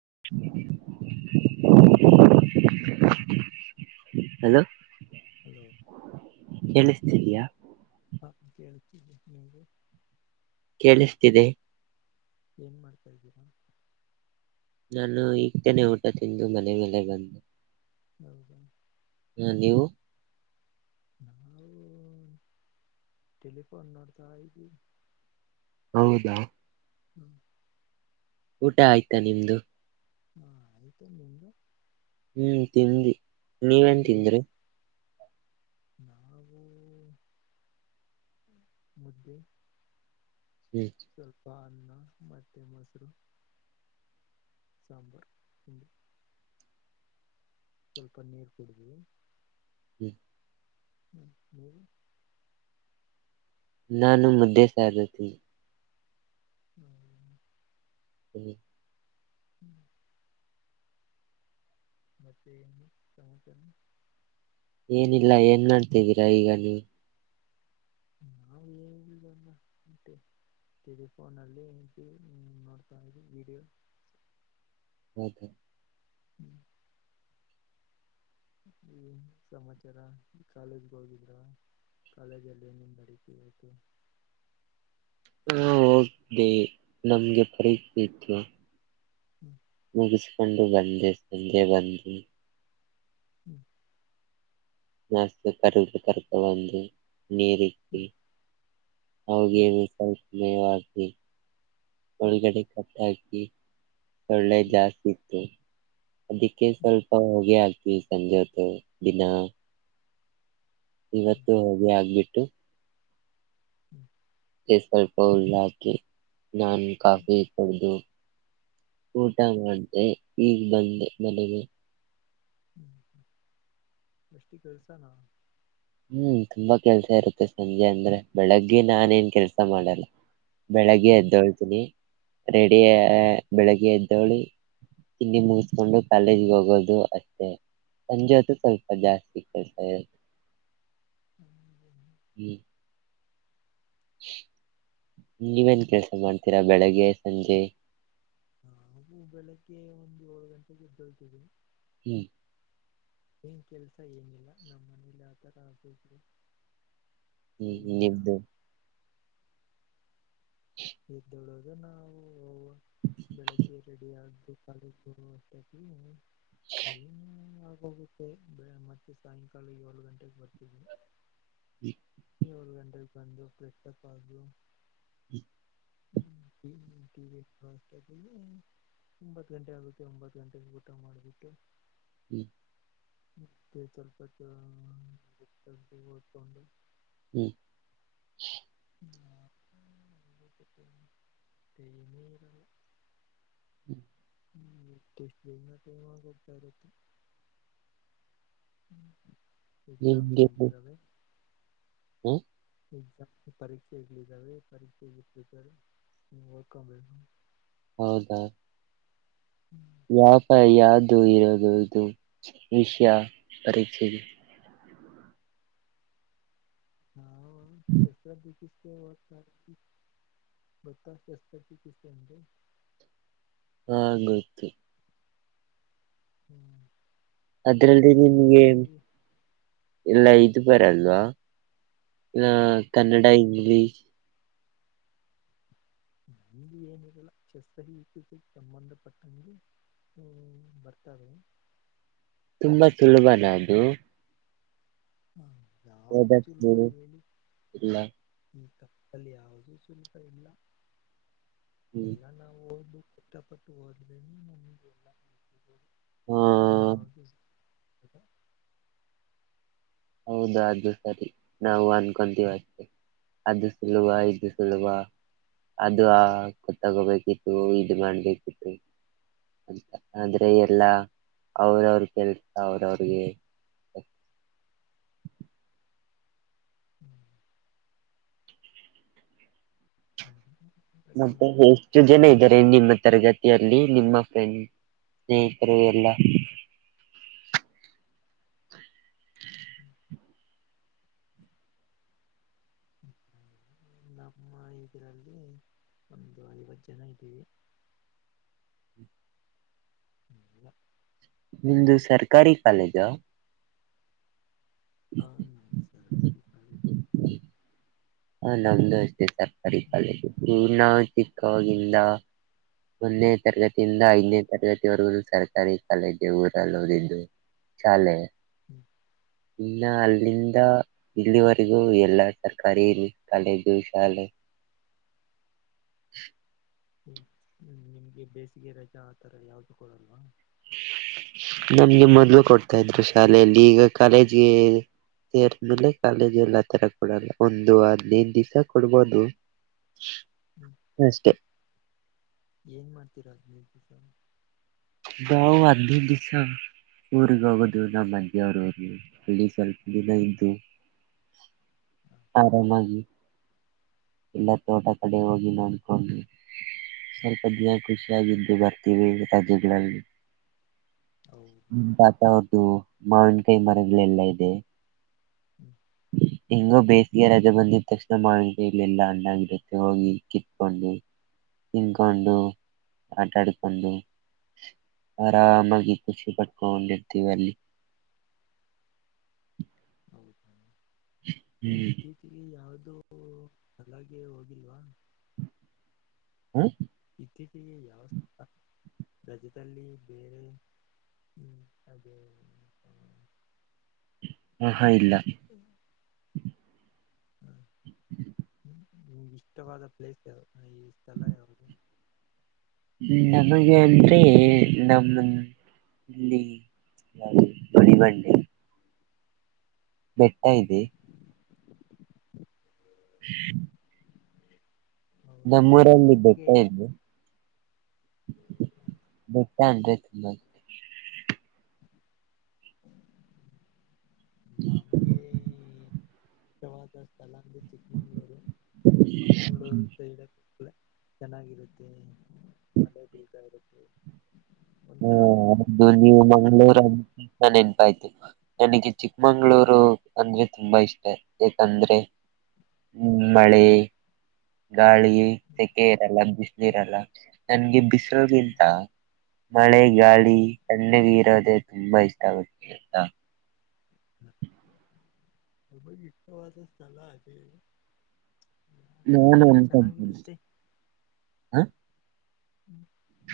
[inaudible] hello [inaudible] ಕೇಳಿಸ್ತೀದ್ಯ [inaudible] ಕೇಳಿಸ್ತಿದೆ ಏನ್ ಮಾಡ್ತಾದೀರಾ ನಾನು ಈಗ್ತೇನೆ ಊಟ ತಿಂದು ಮನೆ ಮೇಲೆ ಬಂದು [inaudible] ಅ ನೀವು ನಾವು ಟೆಲಿಫೋನ್ ನೋಡ್ತಾ ಇದೀವಿ ಹೌದಾ ಹ್ಮ್ [inaudible] ಊಟ ಆಯ್ತಾ ನಿಮ್ದು ಹಾ ಅತ ನಿಂದು [inaudible] ಹ್ಮ್ ತಿಂಡ್ವಿ ನೀವೇನ್ ಏನ್ ತಿಂದ್ರಿ ನಾವು ಮುದ್ದೆ ಹ್ಮ್ [unintelligible] ಕಲ್ ಮಟ್ಟೆ ಮೊಸರು ಸಾಂಬಾರ್ [inaudible] ಸ್ವಲ್ಪ ನೀರು ಕುಡಿದ್ವಿ ಹ್ಮ್ ಹ್ಮ ಹ [inaudible] ನಾನು ಮುದ್ದೆ ಸಾರು ತಿಂದೆ ಹ್ಮ [inaudible] ಹ್ಮ ಹ್ಮ್ ಮತ್ತೆ ಏನು ಸಮಾಚಾರ ಏನಿಲ್ಲ ಏನ್ ಮಾಡ್ತಿದೀರ ಈಗ ನೀವು ನಾ [inaudible] ವನ್ನಟ್ಟೆ ಟೆಲಿಫೋನ್ ಅಲ್ಲಿ ಎನ [unintelligible] ಹ್ಮ ನೋಡ್ತಾ [inaudible] ವೀಡಿಯೋ ಹೌದು [unintelligible] ಹ್ಮ್ ಹ್ಮಏನ್ ಸಮಾಚಾರ ಕಾಲೇಜ್ಗೆ ಹೋಗಿಡಡ್ರಾ ಕಾಲೇಜ್ ಏನೇನ್ ನಡೀತು ಇವತ್ತು ಹಾ ಹೋಗ್ದೆ ನಮ್ಗೆ [unintelligible] ಫರೀಕ್ ಇತ್ತು ಹ್ಮ್ ಮುಗಿಸಕೊಂಡು ಬಂದೆ ಸಂಜೆ ಬಂದು [unintelligible] ಹ್ಮ್ [unintelligible] ನಸು ಕರು ಕರುಕಂದು [unintelligible] ನೀರಿಕ್ಕಿ ಅವಿಗೆನು ಸ್ವಲ್ಪಮೇವಕೀ ಒಳಗಡೆ ಕಟ್ಟ ಹಾಕಿ ಸೊಳ್ಳೆ ಜಾಸ್ತಿ ಇತ್ತು ಅದಿಕ್ಕೆ ಸ್ವಲ್ಪ ಹೊಗೇ ಆಕೀ ಸಂಜೆ ಹೊತ್ತು ದಿನ ಇವತ್ತು ಹೋಗಿ [unintelligible] ಆಗ್ಬಿಟ್ಟು ಹ್ಮ್ ಸ್ವಲ್ಪ [unintelligible] ಉಲ್ಲ ಹಾಕಿ ನಾನು ಕಾಫಿ ಎಕ್ಕೊಂಡು ಊಟ ಮಾಡ್ದೆ ಈಗ್ ಬಂದೆ ಮನೆಗೆ ಹ್ಮ [unintelligible] ಗಷ್ಟಿ ಕಸಾನ ಹ್ಮ್ ತುಂಬಾ ಕೆಲ್ಸ ಇರುತ್ತೆ ಸಂಜೆ ಅಂದ್ರೆ ಬೆಳಗ್ಗೆ ನಾನೇನ್ ಕೆಲ್ಸ ಮಾಡಲ್ಲ ಬೆಳಗ್ಗೆ ಎದ್ದೋಳ್ತೀನಿ ರೆಡಿ [unintelligible] ಬೆಳಿಗ್ಗೆ ಎದ್ದೋಳಿ ತಿಂಡಿ ಮುಗಿಸ್ಕೊಂಡು ಕಾಲೇಜ್ ಗೆ ಹೋಗೋದು ಅಷ್ಟೇ ಸಂಜೆ ಹೋತ್ತು ಸ್ವಲ್ಪ ಜಾಸ್ತಿ ಕೆಲಸ ಇರುತ್ತೆ ಹ್ಮ್ [unintelligible] [inaudible] ನೀವೇನ್ ಕೆಲ್ಸ ಮಾಡ್ತೀರಾ ಬೆಳಿಗ್ಗೆ ಸಂಜೆ ನವು ಬೆಳಿಗ್ಗೆ ಒಂದ್ ಏಳು ಗಂಟೆಗೆ ಹೇದೇತಿವಿ ಹ್ಮ್ ಏನ್ ಕೆಲ್ಸ ಏನಿಲ್ಲ ನಮ್ಮ ಮನೇಲಿ ಆತರ ಆಗ್ [unintelligible] ದ್ರು ಹ್ಮ್ದ [unintelligible] ಇದ್ದಳದು ನಾವು ಹ [unintelligible] ಬೆಳಿಗ್ಗೆ ರೆಡಿ ಆಗು ಕಾಲ ಶುರುವಷ್ಟಾಗಿ ಟೈಮ್ [unintelligible] ಹೋಗುತ್ತೆ ಮತ್ತೆ ಸಾಯಂಕಾಲ ಏಳ ಗಂಟೆಗೆ ಬರ್ತಿದ್ವಿ ಹ್ಮ ಏಳು ಗಂಟೆಗೆ ಬಂದು ಫ್ರೆಶ್ ಅಪ್ ಆದ್ರೂ [inaudible] ಒಂಬತ್ ಗಂಟೆ ಆಗುತ್ತೆ ಒಂಬತ್ತು ಗಂಟೆಗೆ ಊಟ ಮಾಡ್ಬಿಟ್ಟು ಹ್ಮ್ ಮತ್ತೆ ಸ್ವಲ್ಪ ಹೊತ್ತು ಬುಕ್ ತೆಗ್ದಿ ಓದ್ಕೊಂಡು [inaudible] ಹ್ಮ್ [inaudible] ಟೈಮೇ ಇರಲ್ಲ ಟೈಮಾಗೋಗಿರುತ್ತೆ [inaudible] ಎಕ್ಸಾಮ್ಸ್ ಓಂದಿದಾವೆ ಹ್ಮ ಎಕ್ಸಾಮ್ ಪರೀಕ್ಷೆಗಳಿದಾವೆ ಪರೀಕ್ಷೆ ನೀವು ಓದ್ಕೋಬೇಕು ಹೌದಾ ವ್ಯಾಪಾರ ಯಾದು ಇರುದುದು ವಿಷಯ ಪರೀಕ್ಷೆಗೆ ಹಾ [unintelligible] [inaudible] ಹ ಗೊತ್ತು ಹ್ಮ್ [unintelligible] ಅದ್ರಲ್ಲಿ ಅದರಲ್ಲಿ ನಿಮಗೆ ಓದ್ತಾ ಇದ್ವಿ ಎಲ್ಲ ಇದು ಬರಲ್ವಾ ಹ ಕನ್ನಡ ಇಂಗ್ಲಿಷ್ ನಂದು ಏನರಲ್ಲ [unintelligible] ಕೆಸಿಸಿ ಸಂಬಂಧಪಟ್ಟಂತೆಗೆ ಹ್ಮ್ ಬರ್ತಾವೆ ತುಂಬಾ ಸುಲಭನದು ಹ್ಮ ನೋಡು ಇಲ್ಲ [inaudible] ಕಪ್ಪಲ್ಲಿ ಯಾದೂ ಸುಲಭ ಇಲ್ಲ ಹ್ಮ್ ಎಲ್ಲ ನಾವು ಓದು ಕಷ್ಟಪಟ್ಟು ಹೋದ್ರೇನೆ ನಮಗೆ ಎಲ್ಲ ಹ ಯಾವ್ದು ಕ [unintelligible] ಹೌದು ಅದು ಸರಿ ನಾವು ಅನ್ಕೊಂತೀವಿ ಅಷ್ಟೆ ಅದು ಸುಲ್ಲುಬ ಇದು ಸುಲ್ಲುಬ ಅದು ಆ ತಗೋಬೇಕಿತ್ತು ಇದ್ ಮಾಡ್ಬೇಕಿತ್ತು ಆದ್ರೆ ಎಲ್ಲಾ ಅವ್ರವ್ರ ಕೆಳ್ತ ಅವ್ರವ್ರಿಗೆ ಹ ಮತ್ತೆ ಎಷ್ಟು ಜನ ಇದ್ದಾರೆ ನಿಮ್ಮ ತರಗತಿಯಲ್ಲಿ ನಿಮ್ಮ ಫ್ರೆಂಡ್ ಸ್ನೇಹಿತರು ಎಲ್ಲಾ ಹ್ಮ್ [unintelligible] ನಮ್ಮ ಇದರಲ್ಲಿ ಒಂದು ಐವತ್ತು ಜನ ಇದ್ದೀವಿ ಹ್ಮ ಇಲ್ಲ [unintelligible] ನಿಮ್ದ ಸರ್ಕಾರಿ ಕಾಲೇಜ ಹೌದ ನ ಸರಿ [inaudible] ಹ ನಮ್ದು ಅಷ್ಟೇ ಸರ್ಕಾರಿ ಕಾಲೇಜು ನಾವು ಚಿಕ್ಕಾಗಿಂದ ಮೊನ್ನೆ ತರಗತಿಯಿಂದ ಐದನೇ ತರಗತಿವರೆಗೂ ಸರ್ಕಾರಿ ಕಾಲೇಜೆ ಊರಲ್ಲೋದಿದ್ದು ಶಾಲೆ ಹ್ಮ್ ಇನ್ನ ಅಲ್ಲಿಂದ ಇಲ್ಲಿವರೆಗೂ ಎಲ್ಲ ಸರ್ಕಾರಿ ಹಿರಿ ಕಾಲೇಜುಶಾಲೆ [inaudible] ಹ್ಮ್ಮ ನಿಮ್ಗೆ ಬೇಸಿಗೆ ರಜಾ ಆ ತರ ಯಾವ್ದು ಕೊಡಲ್ವಾ ನಮ್ಗೆ ಮೊದ್ಲು ಕೊಡ್ತಾ ಇದ್ರು ಶಾಲೆಯಲ್ಲಿ ಈಗ ಕಾಲೇಜ್ಗೆ ಸೇರ್ಡ್ಮೆಲೆ ಮೇಲೆ ಕಾಲೇಜಲ್ಲಾತಾರ ಕೊಡಲ್ಲ ಒಂದ್ ಐದಿನೈದು ದಿವಸ ಕೊಡಬಹುದು ಹ್ಮ್ [inaudible] ಅಷ್ಟೇ ಏನ್ ಮಾಡ್ತೀರಾ ಅದನೇರ್ ದಿವಸ ದಾಾವ ಅಧಿ ದಿಸ ಊರ್ಗ್ ಹೋಗೋದು ನಮ್ಮ ಮನ್ದೇವ್ರಿಗೆಹೋಗಿ ಅಲ್ಲಿಿ ಸ್ವಲ್ಪ ದಿನ ಇದ್ದು [unintelligible] ಆರಾಮಾಗಿ ಎಲ್ಲ ತೋಟ ಕಡೆ ಹೋಗಿ ನ ಅನ್ಕೊಂಡವಿ ಸ್ವಲ್ಪದಿನ ಖುಷಿಯಾಗಿದ್ದು ಬರ್ತೀವಿ ರಾಜೆಗಳಲ್ಲಿ ಹೌದಾ ನಮ್ತಾತಾವ್ರುದು ಮಾವಿನ ಕೈ ಮರಗಳೆಲ್ಲಾ ಇದೆ ಹ್ಮ್ ಹಿಂಗೋ ಬೇಸಿಗೆ ರಜೆ ಬಂದಿದ ತಕ್ಷಣ ಮಾವೆಂಕಾಯಿ ಇಲ್ಲ ಎಲ್ಲ ಅ್ಣಾಗಿರುತ್ತೆ ಹೋಗಿ ಕಿತ್ಕೊಂಡು [inaudible] ತಿಿಂದಕೊಂಡು ಆಟಾಡಿಕೊಂಡು [inaudible] ಆರಾಮಾಗಿ ಖುಷಿ ಪಟ್ಕೊಂಡಿರ್ತೀವಿ ಅಲ್ಲಿ [inaudible] ಹ್ಮ್ ನಿಗತ್ತೀಚಿಗೆ ಯಾವ್ದ ಅದು ಅಲೆ ಹೋಗಿಲ್ವಾ ಇತ್ತೀಚಿಗೆ ಯಾವಸ್ಥಳ ರಜದಲ್ಲಿ ಬೇರೆ [inaudible] ಹ್ಮ ಅದೇ [unintelligible] ಹ ಹಾ ಇಲ್ಲ ಹ್ಮ್ [inaudible] ಹ್ಮ [inaudible] ಇಷ್ಟವಾದ ಪ್ಲೇಸ್ ಯ ಈ ಸ್ಥಳ ಯಾವುದು [inaudible] ನಮಗೆ ಅಂದ್ರೆ ನಮ್ಮ ಇಲ್ಲಿ ಯಾವ್ದು [unintelligible] ಬೆಟ್ಟ ಹ್ಮ್ ಇದೆ [unintelligible] ಹೌದಾ ನಮ್ಮೂಊರಲ್ಲಿ ಬೆಟ್ಟ ನಮಗೆ ಚಿ ಇದೆ [inaudible] ಬೆಟ್ಟ ಅಂದ್ರೆ ಹ [inaudible] ನಮ್ಗೆ ಇಷ್ಟವಾದಷ್ಟತಲ್ಲ ಚಿಕ್ಕಮಂಗ್ಗಳೂರು [inaudible] ಚಿಕ್ಕಮಗಳೂರು ಸೈಡೂ ಚೆನ್ನಾಗಿರುತ್ತೆ ಮಳೆ ಬೀಳತಾಇರುತ್ತೆ ಹಾದುನ ಮಂಗಳೂರು ಚೆನ್ನಾಗಿರುತ್ತೆ [unintelligible] ಅ ನೆನಪಾಯ್ತಿು ನನಗೆ ಚಿಕ್ಕಮಂಗ್ಗಳೂರು ಅಂದ್ರೆ ತುಂಬಾ ಇಷ್ಟ ಯಾಕಂದ್ರೆ ಹ ಮಳೆ ಗಾಳಿ ಸೆಕೆ ಇರಲ್ಲ ಬಿಸಲು ಇರಲ್ಲ ನನ್ಗೆ ಬಿಸಿಲುಗಿಂತ [inaudible] ಮಳೆ ಗಾಳಿ ತಣ್ಣಿಗೆ ಇರೋದೆ ತುಂಬಾ ಇಷ್ಟ ಆಗುತ್ತೆ ನಮಗೆ ಇಷ್ಟವಾದಸ್ಥಳ ಅದೇ ಯಾಕಂದ್ರೆ [unintelligible] ಚೆನ್ನಾಗಿರುತ್ತೆ ಹ ಹ್ಮ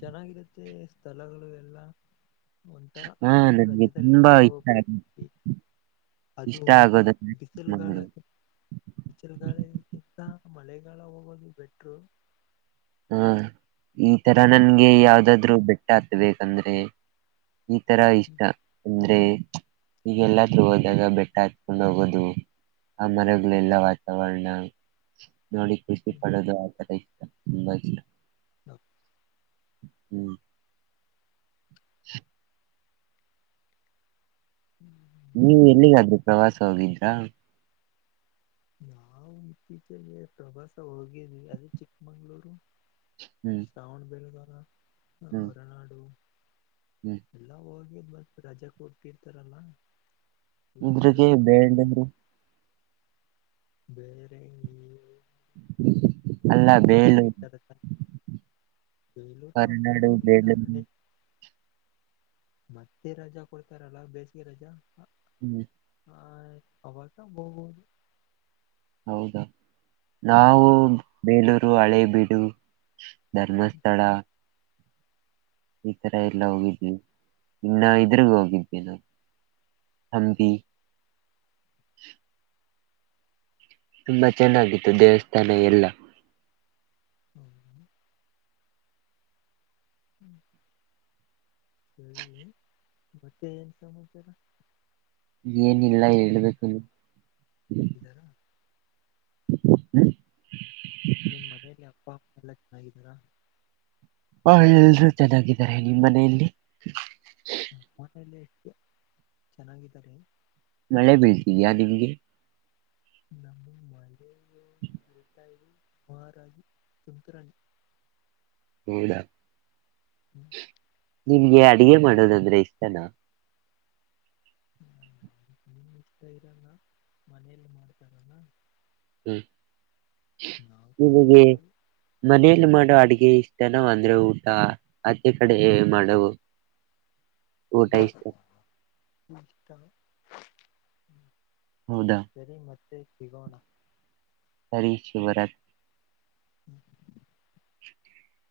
ಚೆನ್ನಾಗಿರುತ್ತೆ ಸ್ಥಳಗಳು ಎಲ್ಲಾ ಹಾ ತುಂಬಾ ಇಷ್ಟ ಹೋಗೋಗ್ಬೇಕು ಅದು ಇಷ್ಟ ಆಗೋದು ಬಿಸಿಲುಗಾಳ ಚಿಕ್ಮಂಗ್ಳೂರ್ ಬಿಸಿಲುಗಾಳಕ್ಕಿಂತ [unintelligible] [inaudible] [unintelligible] [inaudible] [unintelligible] [inaudible] [unintelligible] [unintelligible] [inaudible] ಮಳೆಗಾಲ ಹೋಗೋದು ಬೆಟ್ರು ಹಾ ಈ ತರ ನನ್ಗೆ ಹ್ಮ್ ಯಾವ್ದಾದ್ರು ಬೆಟ್ಟ ಹಗ್ಬೇಕಂದ್ರೆ ಈ ತರ ಇಷ್ಟ ಹ್ಮ್ ಒ ಈಗೆಲ್ಲ ತಿಗೋದಾಗ ಬೆಟ್ಟ ಹಾತ್ಕೊಂಡ್ ಹೋಗೋದು ಅಮರ ಲೇಲ್ಲಾ ವಾತಾವರಣ ನ ನೋಡಿ ಖುಷಿ ಪಡೋದು ಆಥರ ಇಷ್ಟ ತುಂಬಾ ಇಷ್ಟ ಹ ಹ್ಮ್ ಹ್ಮ್ ನೀವು ಮತ್ತೆ ಎಲ್ಲಿಗಾದ್ರು ಪ್ರವಾಸ ಹೋಗಿದ್ರಾ ನಾವು ಇತ್ತೀಚೆಗೆ ಪ್ರವಾಸ ಹೋಗಿದ್ವಿ ಅದೇ ಚಿಕ್ಕಮಂಗ್ಳೂರು ಹ್ಮ್ ಶ್ರಾವಣಬೇಳಗುಳ ಹ್ಮ್ ಹೊರನಾಡು ಹ್ಮ್ ಎಲ್ಲ ಹೋಗ ಮ ರಜೆ ಕೊಡ್ತಿಿರ್ತಾರಲ್ಲ ಇದ್ರ [unintelligible] ಬೇರೆ ಈ ಅಲ್ಲ ರಜೆ ಕೊಡ್ತ ಬೇಳೂರು ಇರ್ತಾರಲ್ಲ ಬೆಂಗಳೂರು ಆ ಸೈಡ್ ಹೊರನಾಡು ಹೋಗಿಲ್ಲ ಬೇಲೂರು ಮತ್ತೆ ರಜಾ ಕೊಡ್ತಾರಲ್ಲ ಬೇಸಿಗೆ ರಜಾ ಹ್ಮ್ ಆ ಅವಾಗ ಹೋಗೋದು ಹೌದಾ ನಾವು [unintelligible] ಹಳೆಬೀಡು ಧರ್ಮಸ್ಥಳ ಈ ಕಡೆ ಎಲ್ಲ ಹೋಗಿದ್ವಿ ಇನ್ನ ಇದ್ರಗ ಹೋಗಿದ್ದೆ ನಾ ಹಂದಿ [inaudible] ತುಂಬಾ ಚೆನ್ನಾಗಿತ್ತು ದೇವಸ್ಥಾನ ಎಲ್ಲಾ ಹ್ಮ್ ಹ್ಮ್ [unintelligible] [inaudible] ಸರಿ ಮತ್ತೆ ಏನ್ ಸಮಾಚಾರ ಏನಿಲ್ಲ ನಿಮ್ ಹೇಳ್ಬೇಕು ನೀ ಇದ್ದಾರಾ ಹ [unintelligible] ನಿಮ್ ಮನೆಯಲ್ಲಿ ಅಪ್ಪ ಅಪ್ಪ ಎಲ್ಲಾ ಚೆನ್ನಾಗಿದ್ದಾರಾ ಬಹಳರು ಚೆನ್ನಾಗಿದ್ದಾರೆ ನಿಮ್ಮ್ ಮನೆಯಲ್ಲಿ ಎಲ್ಲ ಚೆನ್ನಾಗಿದ್ದಾರಾ ನಮ್ಮ ಮನೆಯಲ್ಲಿ ಎಷ್ಟು ಚೆನ್ನಾಗಿದ್ದಾರೆ ಮಳೆ ಬೀಳ್ತಿದ್ದೀಯಾ ನಿಮಗೆ ನಮ್ಮ ಮಳೆಯೇಟ ಮಮಾರಾಗಿ ತುಂತುರಾಣಿ [unintelligible] [inaudible] [unintelligible] ಹ್ಮ್ [unintelligible] ನಿಮ್ಗೆ ಅಡಗೆ ಮಾಡೋದಂದ್ರೆ ಇಷ್ಟನಾ ಹ್ಮ ಇಷ್ಟ ಇರಲ್ಲ ಮನೆಯಲ್ಲಿ ಮಾಡ್ತಾರಣ ಹ್ಮ ನಿಮಗೆ ತಿಂದಿರೋದು ಮನೆಯಲ್ಲಿ ಮಾಡುವ ಆ ಅಗೆ ಇಷ್ಟನ ಅಂದ್ರೆ ಊಟ ಅದೇ ಕಡೆ ಮಾಡವು ಹ [unintelligible] ಹೌದಾ ಸರಿ ಮತ್ತೆ ಸಿಗೋಣ ಸರಿ ಶಿವರಾಜು ಹ್ಮ [unintelligible] ಸ [unintelligible]